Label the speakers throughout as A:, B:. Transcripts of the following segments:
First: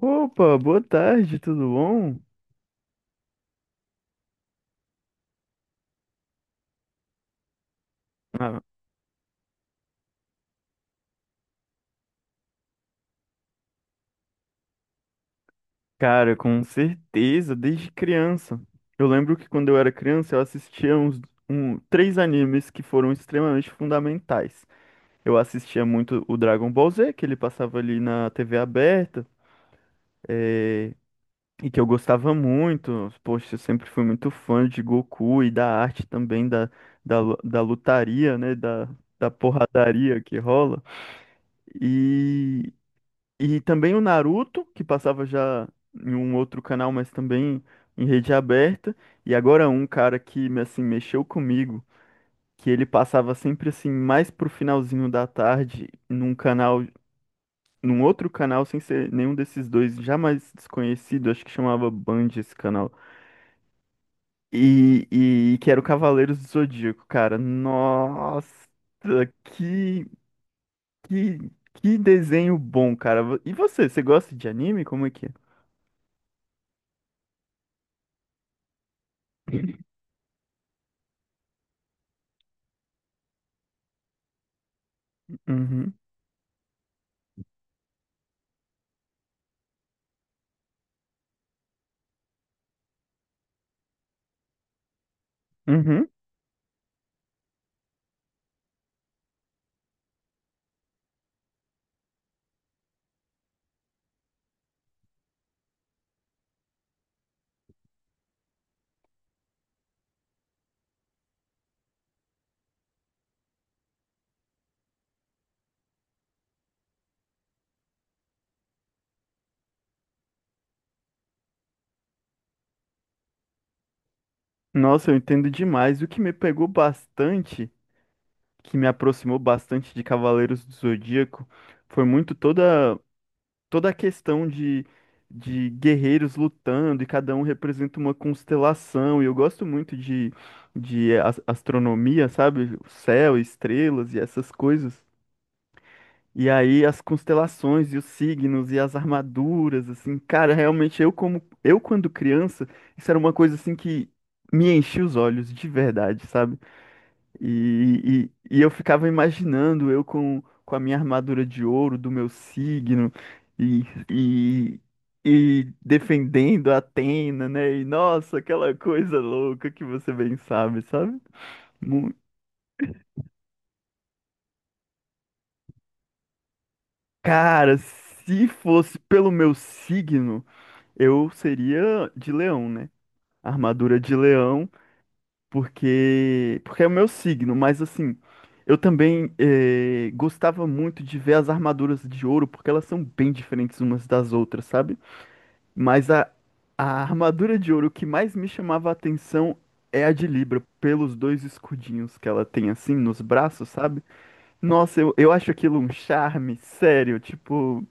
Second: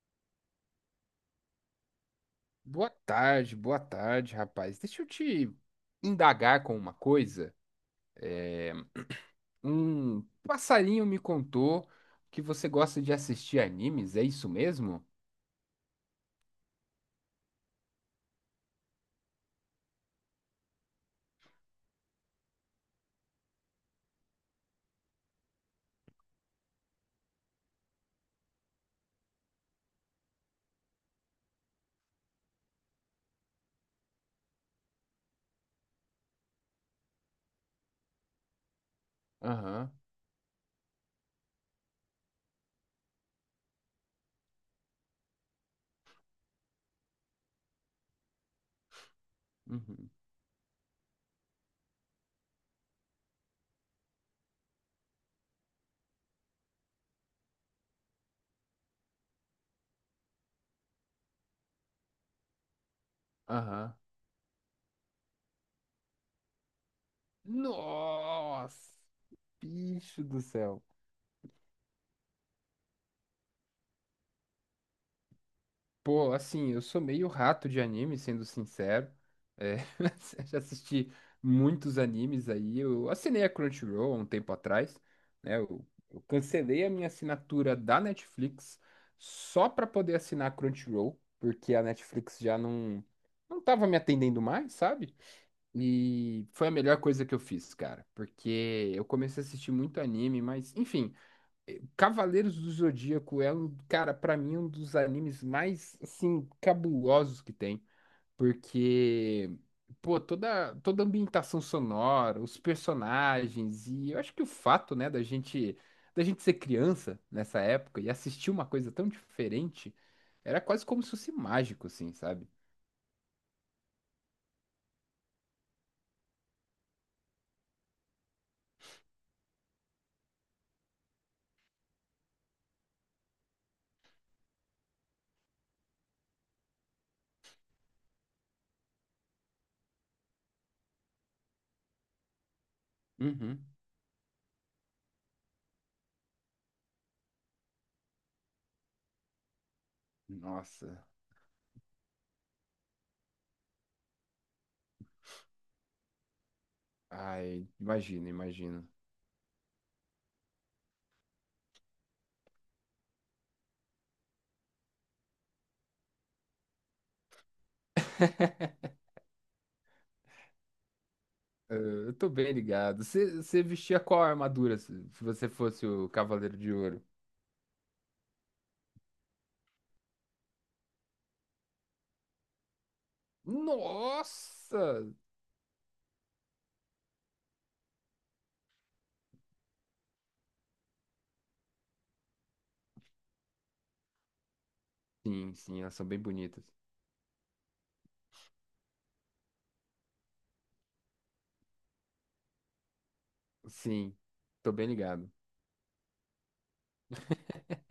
A: Opa, boa tarde, tudo bom?
B: Boa tarde, rapaz. Deixa eu te indagar com uma coisa.
A: Ah,
B: É, Um passarinho me contou que você gosta de assistir animes, é isso mesmo?
A: cara, com certeza, desde criança. Eu lembro que quando eu era criança, eu assistia três animes que foram extremamente fundamentais. Eu assistia muito o Dragon Ball Z, que ele passava ali na TV aberta, e que eu gostava muito. Poxa, eu sempre fui muito fã de Goku e da arte também, da lutaria, né? Da
B: Aham,
A: porradaria que rola. E também o Naruto, que passava já em um outro canal, mas também em rede aberta. E agora um
B: uhum,
A: cara que assim mexeu comigo, que ele passava sempre assim mais pro finalzinho da tarde num canal, num outro canal sem ser nenhum desses dois, jamais desconhecido, acho que chamava Band esse canal.
B: aham.
A: E, que era o Cavaleiros do Zodíaco, cara. Nossa,
B: Nossa,
A: que
B: bicho do céu.
A: que que desenho bom, cara. E você gosta de anime? Como é que é?
B: Pô, assim, eu sou meio rato de anime, sendo sincero. É, já assisti muitos animes aí. Eu assinei a Crunchyroll há um tempo atrás, né?
A: Uhum.
B: Eu cancelei a minha assinatura da Netflix só para poder assinar a Crunchyroll, porque a Netflix já não tava me atendendo mais, sabe?
A: Uhum.
B: E foi a melhor coisa que eu fiz, cara, porque eu comecei a assistir muito anime, mas enfim, Cavaleiros do Zodíaco é um, cara, pra mim, um dos animes mais, assim, cabulosos que tem. Porque, pô, toda a ambientação sonora, os personagens, e eu acho que o fato, né, da gente ser criança nessa época e assistir uma coisa tão diferente, era quase como se fosse mágico, assim, sabe?
A: Nossa, eu entendo demais. O que me pegou bastante, que me aproximou bastante de Cavaleiros do Zodíaco, foi muito toda a questão de guerreiros lutando, e cada um representa uma constelação. E eu gosto muito de astronomia, sabe? O céu,
B: Uhum.
A: estrelas e essas coisas. E aí as constelações e os signos e as armaduras, assim, cara, realmente
B: Nossa,
A: eu quando criança, isso era uma coisa assim que me enchia os olhos de verdade, sabe?
B: ai, imagina,
A: E eu
B: imagina.
A: ficava imaginando eu com a minha armadura de ouro do meu signo e, e, e defendendo a Atena, né? E nossa, aquela coisa louca que você bem sabe, sabe?
B: Eh,
A: Mu-
B: Eu tô bem ligado. Você vestia qual armadura se você fosse o Cavaleiro de Ouro?
A: Cara, se fosse pelo meu signo, eu seria de leão, né? Armadura de leão,
B: Nossa!
A: porque é o meu signo, mas assim, eu também gostava muito de ver as armaduras de ouro, porque elas são bem diferentes umas das outras, sabe?
B: Sim, sim, elas são
A: Mas
B: bem
A: a,
B: bonitas.
A: a armadura de ouro que mais me chamava a atenção é a de Libra, pelos dois escudinhos que ela tem assim nos braços, sabe?
B: Sim, tô bem
A: Nossa,
B: ligado.
A: eu acho aquilo um charme, sério, tipo,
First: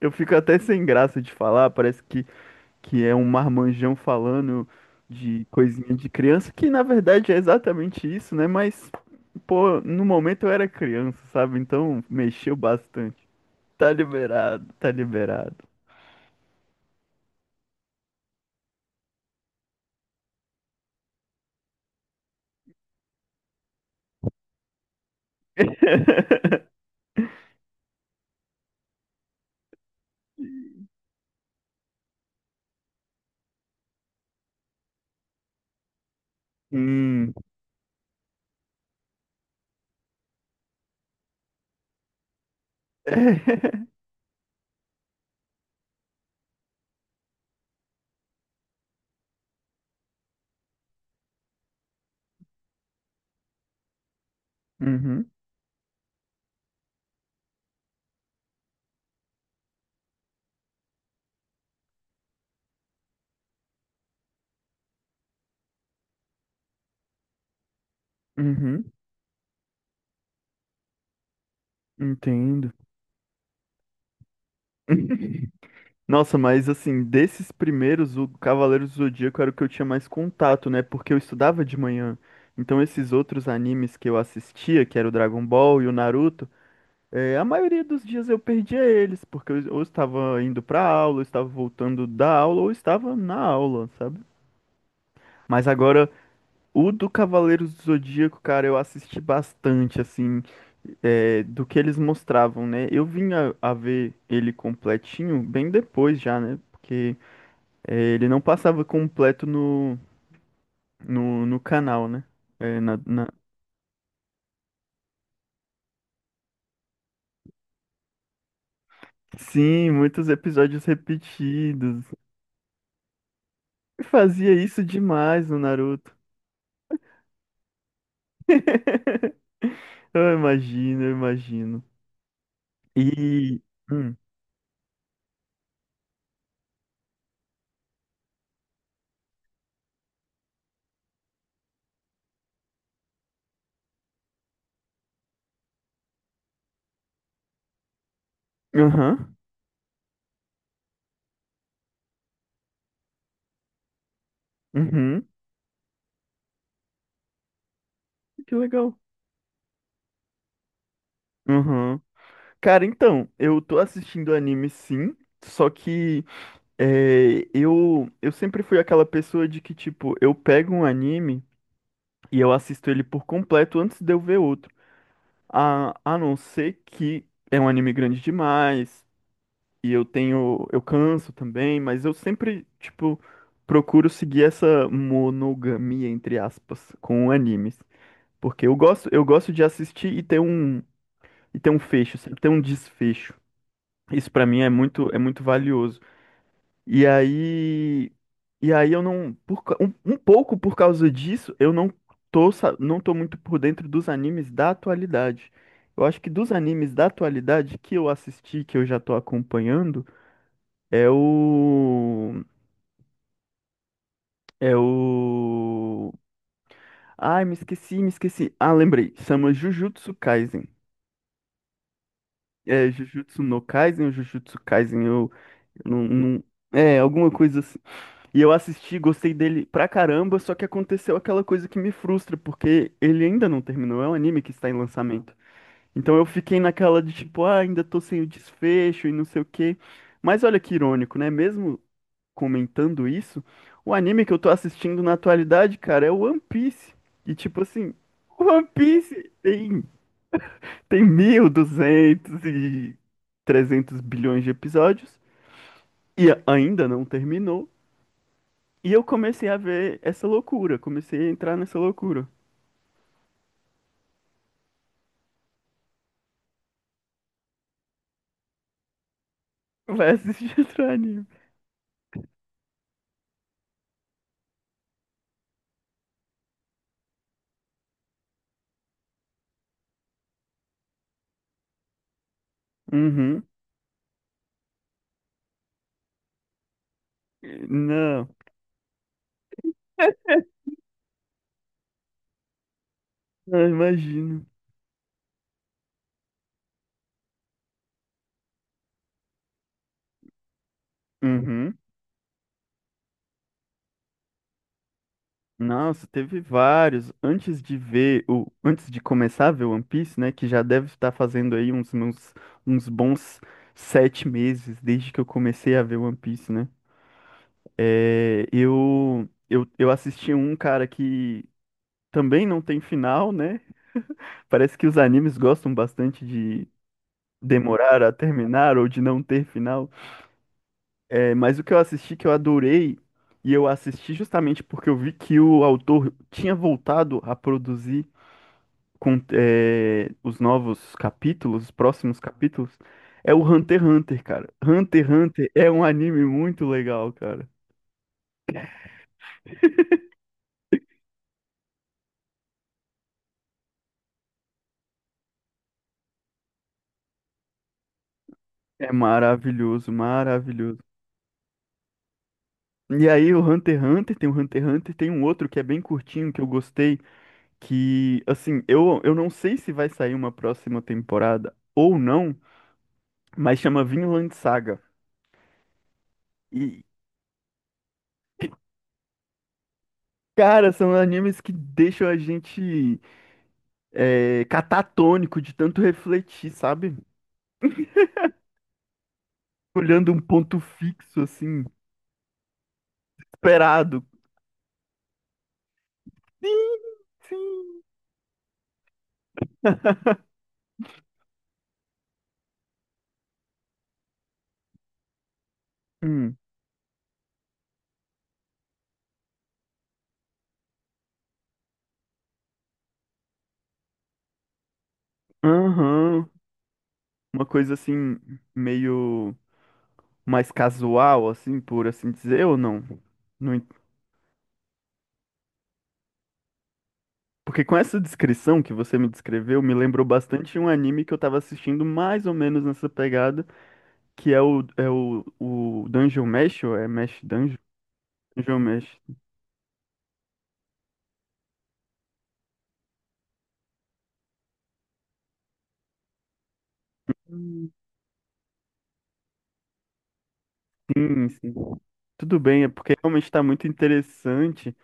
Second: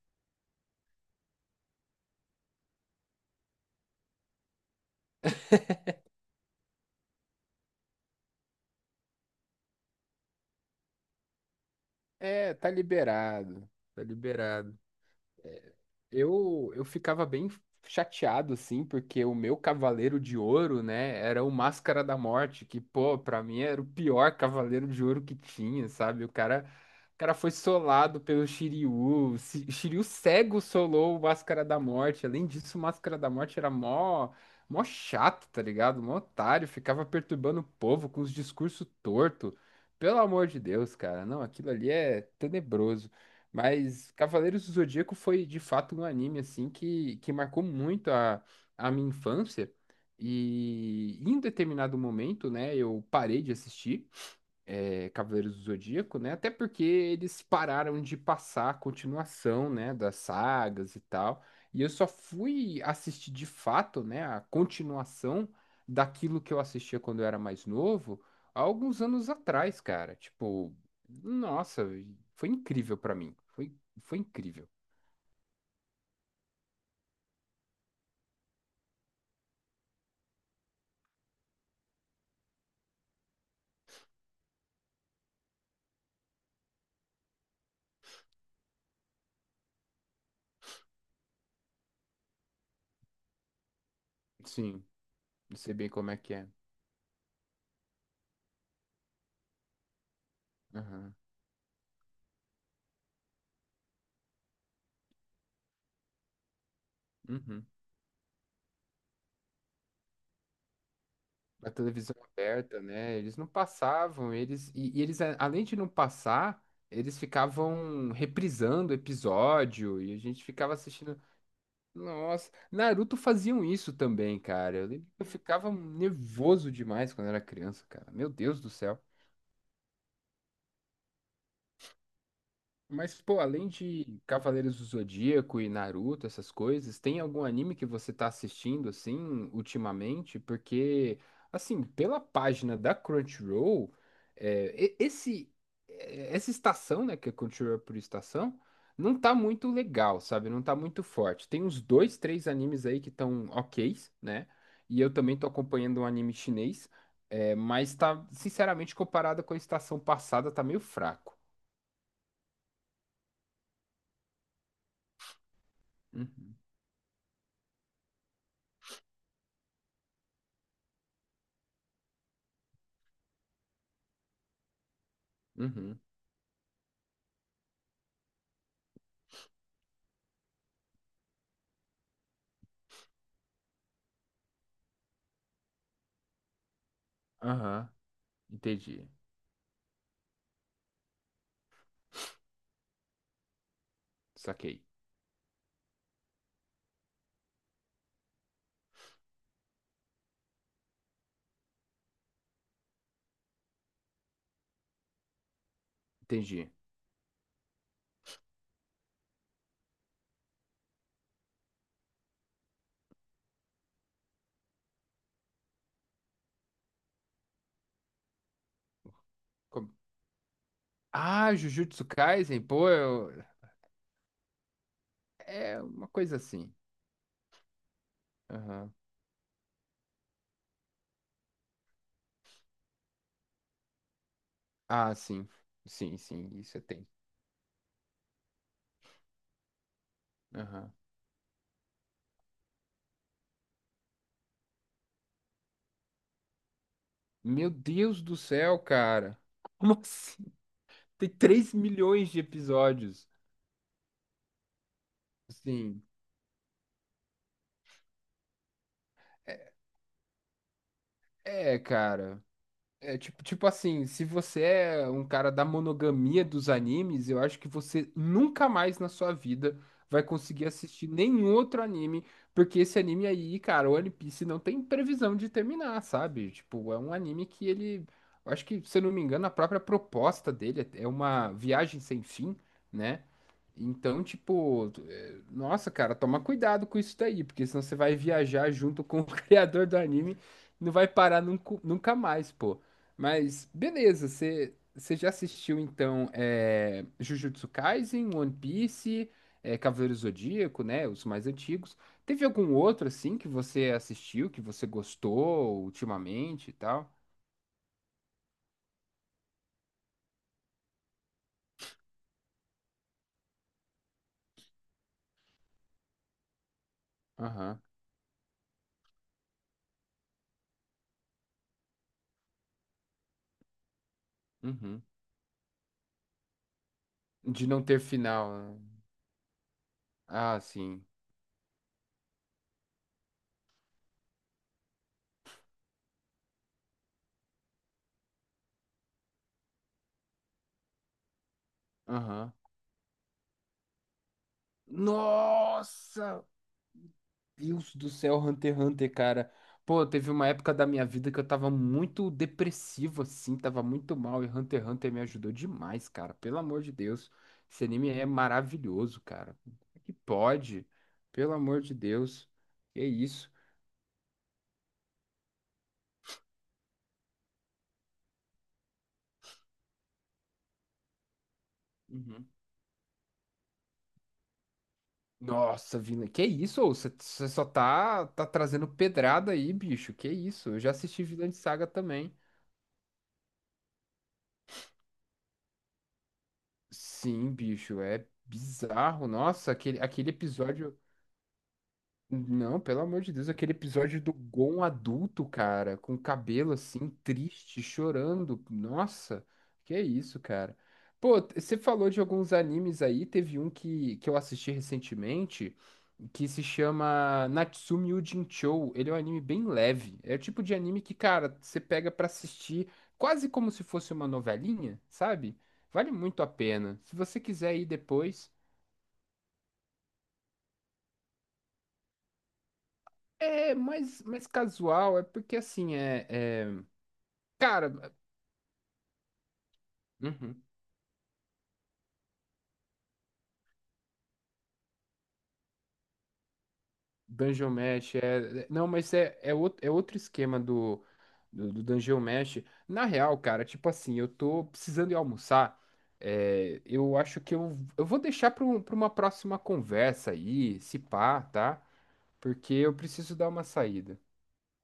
A: eu fico até sem graça de falar, parece que é um marmanjão falando de coisinha de criança, que na verdade é exatamente isso, né? Mas, pô, no momento eu era criança, sabe? Então
B: É,
A: mexeu
B: tá
A: bastante.
B: liberado.
A: Tá
B: Tá
A: liberado,
B: liberado.
A: tá liberado.
B: Eu ficava bem chateado, assim, porque o meu Cavaleiro de Ouro, né, era o Máscara da Morte, que, pô, pra mim era o pior Cavaleiro de Ouro que tinha, sabe? O cara foi solado pelo Shiryu, o Shiryu cego solou o Máscara da Morte. Além disso, o Máscara da Morte era mó chato, tá ligado? Mó otário, ficava
A: Hum.
B: perturbando o povo com os discursos tortos. Pelo amor de Deus, cara, não, aquilo ali é tenebroso. Mas Cavaleiros do Zodíaco foi de fato um anime assim que marcou muito a minha infância. E em determinado momento, né, eu parei de assistir
A: Uhum,
B: Cavaleiros do Zodíaco, né? Até porque eles pararam de passar a continuação, né, das sagas e tal. E eu só fui assistir de fato, né, a continuação daquilo que eu assistia quando eu era mais novo, há
A: uhum,
B: alguns anos atrás, cara. Tipo, nossa, foi
A: entendo.
B: incrível pra mim. Foi incrível.
A: Nossa, mas assim, desses primeiros, o Cavaleiro do Zodíaco era o que eu tinha mais contato, né? Porque eu estudava de manhã. Então esses outros animes que eu assistia, que era o Dragon Ball e o Naruto, é, a maioria dos dias eu perdia eles, porque eu ou estava indo para aula, ou estava voltando da aula, ou estava na aula, sabe?
B: Sim, não
A: Mas
B: sei bem
A: agora,
B: como é que é.
A: o do Cavaleiros do Zodíaco, cara, eu assisti bastante, assim,
B: Aham.
A: é, do que eles mostravam, né? Eu vim a ver ele completinho bem depois já, né? Porque
B: Uhum.
A: é, ele não passava completo no
B: Na
A: canal,
B: televisão
A: né? É,
B: aberta, né?
A: na-
B: Eles não passavam, e eles além de não passar, eles ficavam reprisando
A: Sim,
B: episódio e a
A: muitos
B: gente ficava
A: episódios
B: assistindo.
A: repetidos.
B: Nossa, Naruto faziam isso
A: Eu
B: também,
A: fazia
B: cara.
A: isso
B: Eu lembro que eu
A: demais no
B: ficava
A: Naruto.
B: nervoso demais quando era criança, cara. Meu Deus do céu.
A: Eu imagino, eu imagino.
B: Mas, pô,
A: E.
B: além
A: Hum.
B: de Cavaleiros do Zodíaco e Naruto, essas coisas, tem algum anime que você tá assistindo, assim, ultimamente? Porque, assim, pela página da Crunchyroll, é, e- esse, essa estação, né, que é Crunchyroll por estação, não tá
A: Aham.
B: muito legal, sabe? Não tá muito forte. Tem uns dois, três animes aí que estão ok, né? E eu
A: Uhum.
B: também tô acompanhando um anime chinês, é, mas tá,
A: Que
B: sinceramente,
A: legal.
B: comparado com a estação passada, tá meio fraco.
A: Aham. Cara, então, eu tô assistindo anime sim. Só que
B: Uhum.
A: é, eu sempre fui aquela pessoa de que, tipo, eu pego um anime e eu assisto ele por completo antes de eu ver outro.
B: Uhum.
A: A não ser que é um anime grande demais. E eu tenho, eu canso também, mas eu sempre, tipo, procuro seguir essa monogamia, entre aspas, com animes.
B: Aham,
A: Porque
B: entendi.
A: eu gosto de assistir e ter um fecho, sempre ter um desfecho. Isso pra mim
B: Saquei.
A: é muito valioso. E aí, e aí eu não, um pouco por causa disso, eu não tô muito por dentro dos animes da atualidade. Eu acho que dos
B: Entendi.
A: animes da atualidade que eu assisti, que eu já tô acompanhando, é o. É o. Ai, me esqueci, me esqueci. Ah, lembrei. Chama
B: Como-
A: Jujutsu Kaisen.
B: ah, Jujutsu Kaisen, pô,
A: É,
B: eu-
A: Jujutsu no Kaisen ou Jujutsu Kaisen?
B: é
A: Eu não,
B: uma coisa
A: não-
B: assim.
A: É, alguma coisa assim. E eu
B: Aham.
A: assisti, gostei dele pra caramba, só que aconteceu aquela coisa que me frustra, porque ele ainda não terminou. É um anime que está em
B: Ah,
A: lançamento.
B: sim.
A: Então
B: Sim,
A: eu
B: sim,
A: fiquei
B: isso eu
A: naquela
B: tenho.
A: de tipo, ah, ainda tô sem o desfecho e não sei o quê. Mas olha que
B: Aham.
A: irônico, né? Mesmo comentando isso, o anime que eu tô assistindo na atualidade, cara, é o One Piece. E tipo
B: Meu
A: assim,
B: Deus do
A: o
B: céu, cara. Como assim?
A: Tem
B: Tem 3
A: 1.200
B: milhões de
A: e duzentos e
B: episódios.
A: trezentos bilhões de episódios
B: Sim.
A: e ainda não terminou. E eu comecei a
B: É,
A: ver essa loucura, comecei a entrar nessa
B: é,
A: loucura.
B: cara. É tipo, tipo assim, se você é um cara da monogamia dos animes, eu acho que você nunca mais na sua vida
A: Vai
B: vai
A: assistir
B: conseguir
A: outro
B: assistir
A: anime.
B: nenhum outro anime, porque esse anime aí, cara, o One Piece não tem previsão de terminar, sabe? Tipo, é um anime que ele, eu acho que, se eu não me engano, a própria proposta dele é uma viagem sem fim, né?
A: Uhum.
B: Então, tipo, é, nossa, cara, toma cuidado com isso daí, porque senão você vai
A: Não,
B: viajar junto com o criador do anime, não vai parar nunca mais, pô.
A: não
B: Mas beleza,
A: imagino.
B: você já assistiu então Jujutsu Kaisen, One Piece, é, Cavaleiro Zodíaco, né? Os mais
A: Uhum.
B: antigos. Teve algum outro assim que você assistiu, que você gostou
A: Nossa, teve
B: ultimamente e tal?
A: vários. Antes de ver, o, antes de começar a ver One Piece, né, que já deve estar fazendo aí uns bons 7 meses desde que eu comecei a ver One Piece, né?
B: Aham.
A: É, eu assisti um cara que também não tem final, né? Parece que os
B: Uhum.
A: animes gostam bastante de
B: De não ter
A: demorar a
B: final, né?
A: terminar ou de não ter final.
B: Ah, sim.
A: É, mas o que eu assisti que eu adorei, e eu assisti justamente porque eu vi que o autor tinha voltado a produzir, com os novos capítulos, os próximos
B: Aham.
A: capítulos, é o Hunter x Hunter, cara. Hunter x Hunter é um anime
B: Nossa!
A: muito legal, cara.
B: Deus do céu, Hunter x Hunter, cara. Pô, teve uma época da minha vida que eu tava muito depressivo, assim, tava muito mal, e Hunter x Hunter me ajudou demais, cara. Pelo amor de Deus. Esse anime é
A: É
B: maravilhoso, cara. Como
A: maravilhoso,
B: é que
A: maravilhoso.
B: pode? Pelo amor de Deus. Que
A: E aí o
B: isso?
A: Hunter x Hunter, tem o Hunter x Hunter, tem um outro que é bem curtinho, que eu gostei, que, assim, eu não sei se vai sair uma próxima temporada ou não,
B: Uhum.
A: mas chama Vinland Saga.
B: Nossa, Vina, que
A: E,
B: isso? Ô? Você só tá, tá trazendo pedrada aí, bicho. Que isso?
A: cara,
B: Eu já
A: são
B: assisti
A: animes que
B: Vinland Saga
A: deixam a
B: também.
A: gente catatônico de tanto refletir, sabe?
B: Sim, bicho, é bizarro. Nossa,
A: Olhando um
B: aquele
A: ponto
B: episódio.
A: fixo, assim,
B: Não, pelo amor de Deus, aquele
A: esperado.
B: episódio do Gon adulto, cara, com o cabelo
A: Sim,
B: assim,
A: sim.
B: triste, chorando. Nossa, que é isso, cara. Pô, você falou de alguns animes aí, teve um que eu assisti recentemente,
A: Hum.
B: que se chama Natsume Yuujinchou. Ele é um anime bem leve. É o tipo de anime que, cara, você pega pra assistir quase como se fosse uma novelinha, sabe? Vale
A: Aham.
B: muito a pena. Se você
A: Uma coisa
B: quiser ir
A: assim,
B: depois.
A: meio mais casual, assim, por assim dizer, ou não? Não en-
B: É mais casual, é porque assim,
A: Porque com
B: cara,
A: essa descrição que você me descreveu, me lembrou bastante
B: uhum.
A: um anime que eu tava assistindo mais ou menos nessa pegada, que é o Dungeon Mesh, ou é Mesh Dungeon?
B: Dungeon Mesh
A: Dungeon
B: é. É, não,
A: Mesh.
B: mas é outro, é outro esquema do Dungeon Mesh. Na real, cara, tipo assim, eu tô precisando ir almoçar. É, eu acho que
A: Hum.
B: eu vou deixar pra uma próxima conversa aí, se
A: Sim,
B: pá,
A: sim.
B: tá?
A: Tudo bem, é
B: Porque eu
A: porque realmente
B: preciso
A: tá
B: dar uma
A: muito
B: saída.
A: interessante.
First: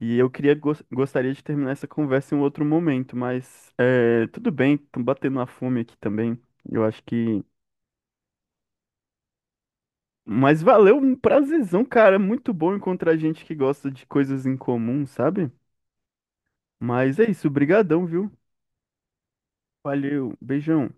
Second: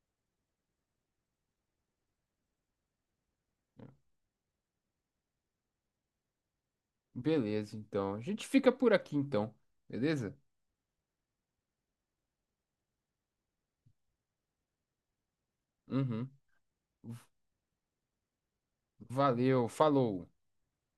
A: E eu queria gostaria de terminar essa conversa em um outro momento, mas é, tudo bem, tô batendo uma fome aqui também. Eu acho que.
B: Beleza, então. A gente fica por aqui, então. Beleza?
A: Mas valeu, um prazerzão, cara. Muito bom encontrar gente que gosta de coisas em comum, sabe?
B: Uhum.
A: Mas é isso, brigadão, viu?
B: Valeu, falou.
A: Valeu, beijão.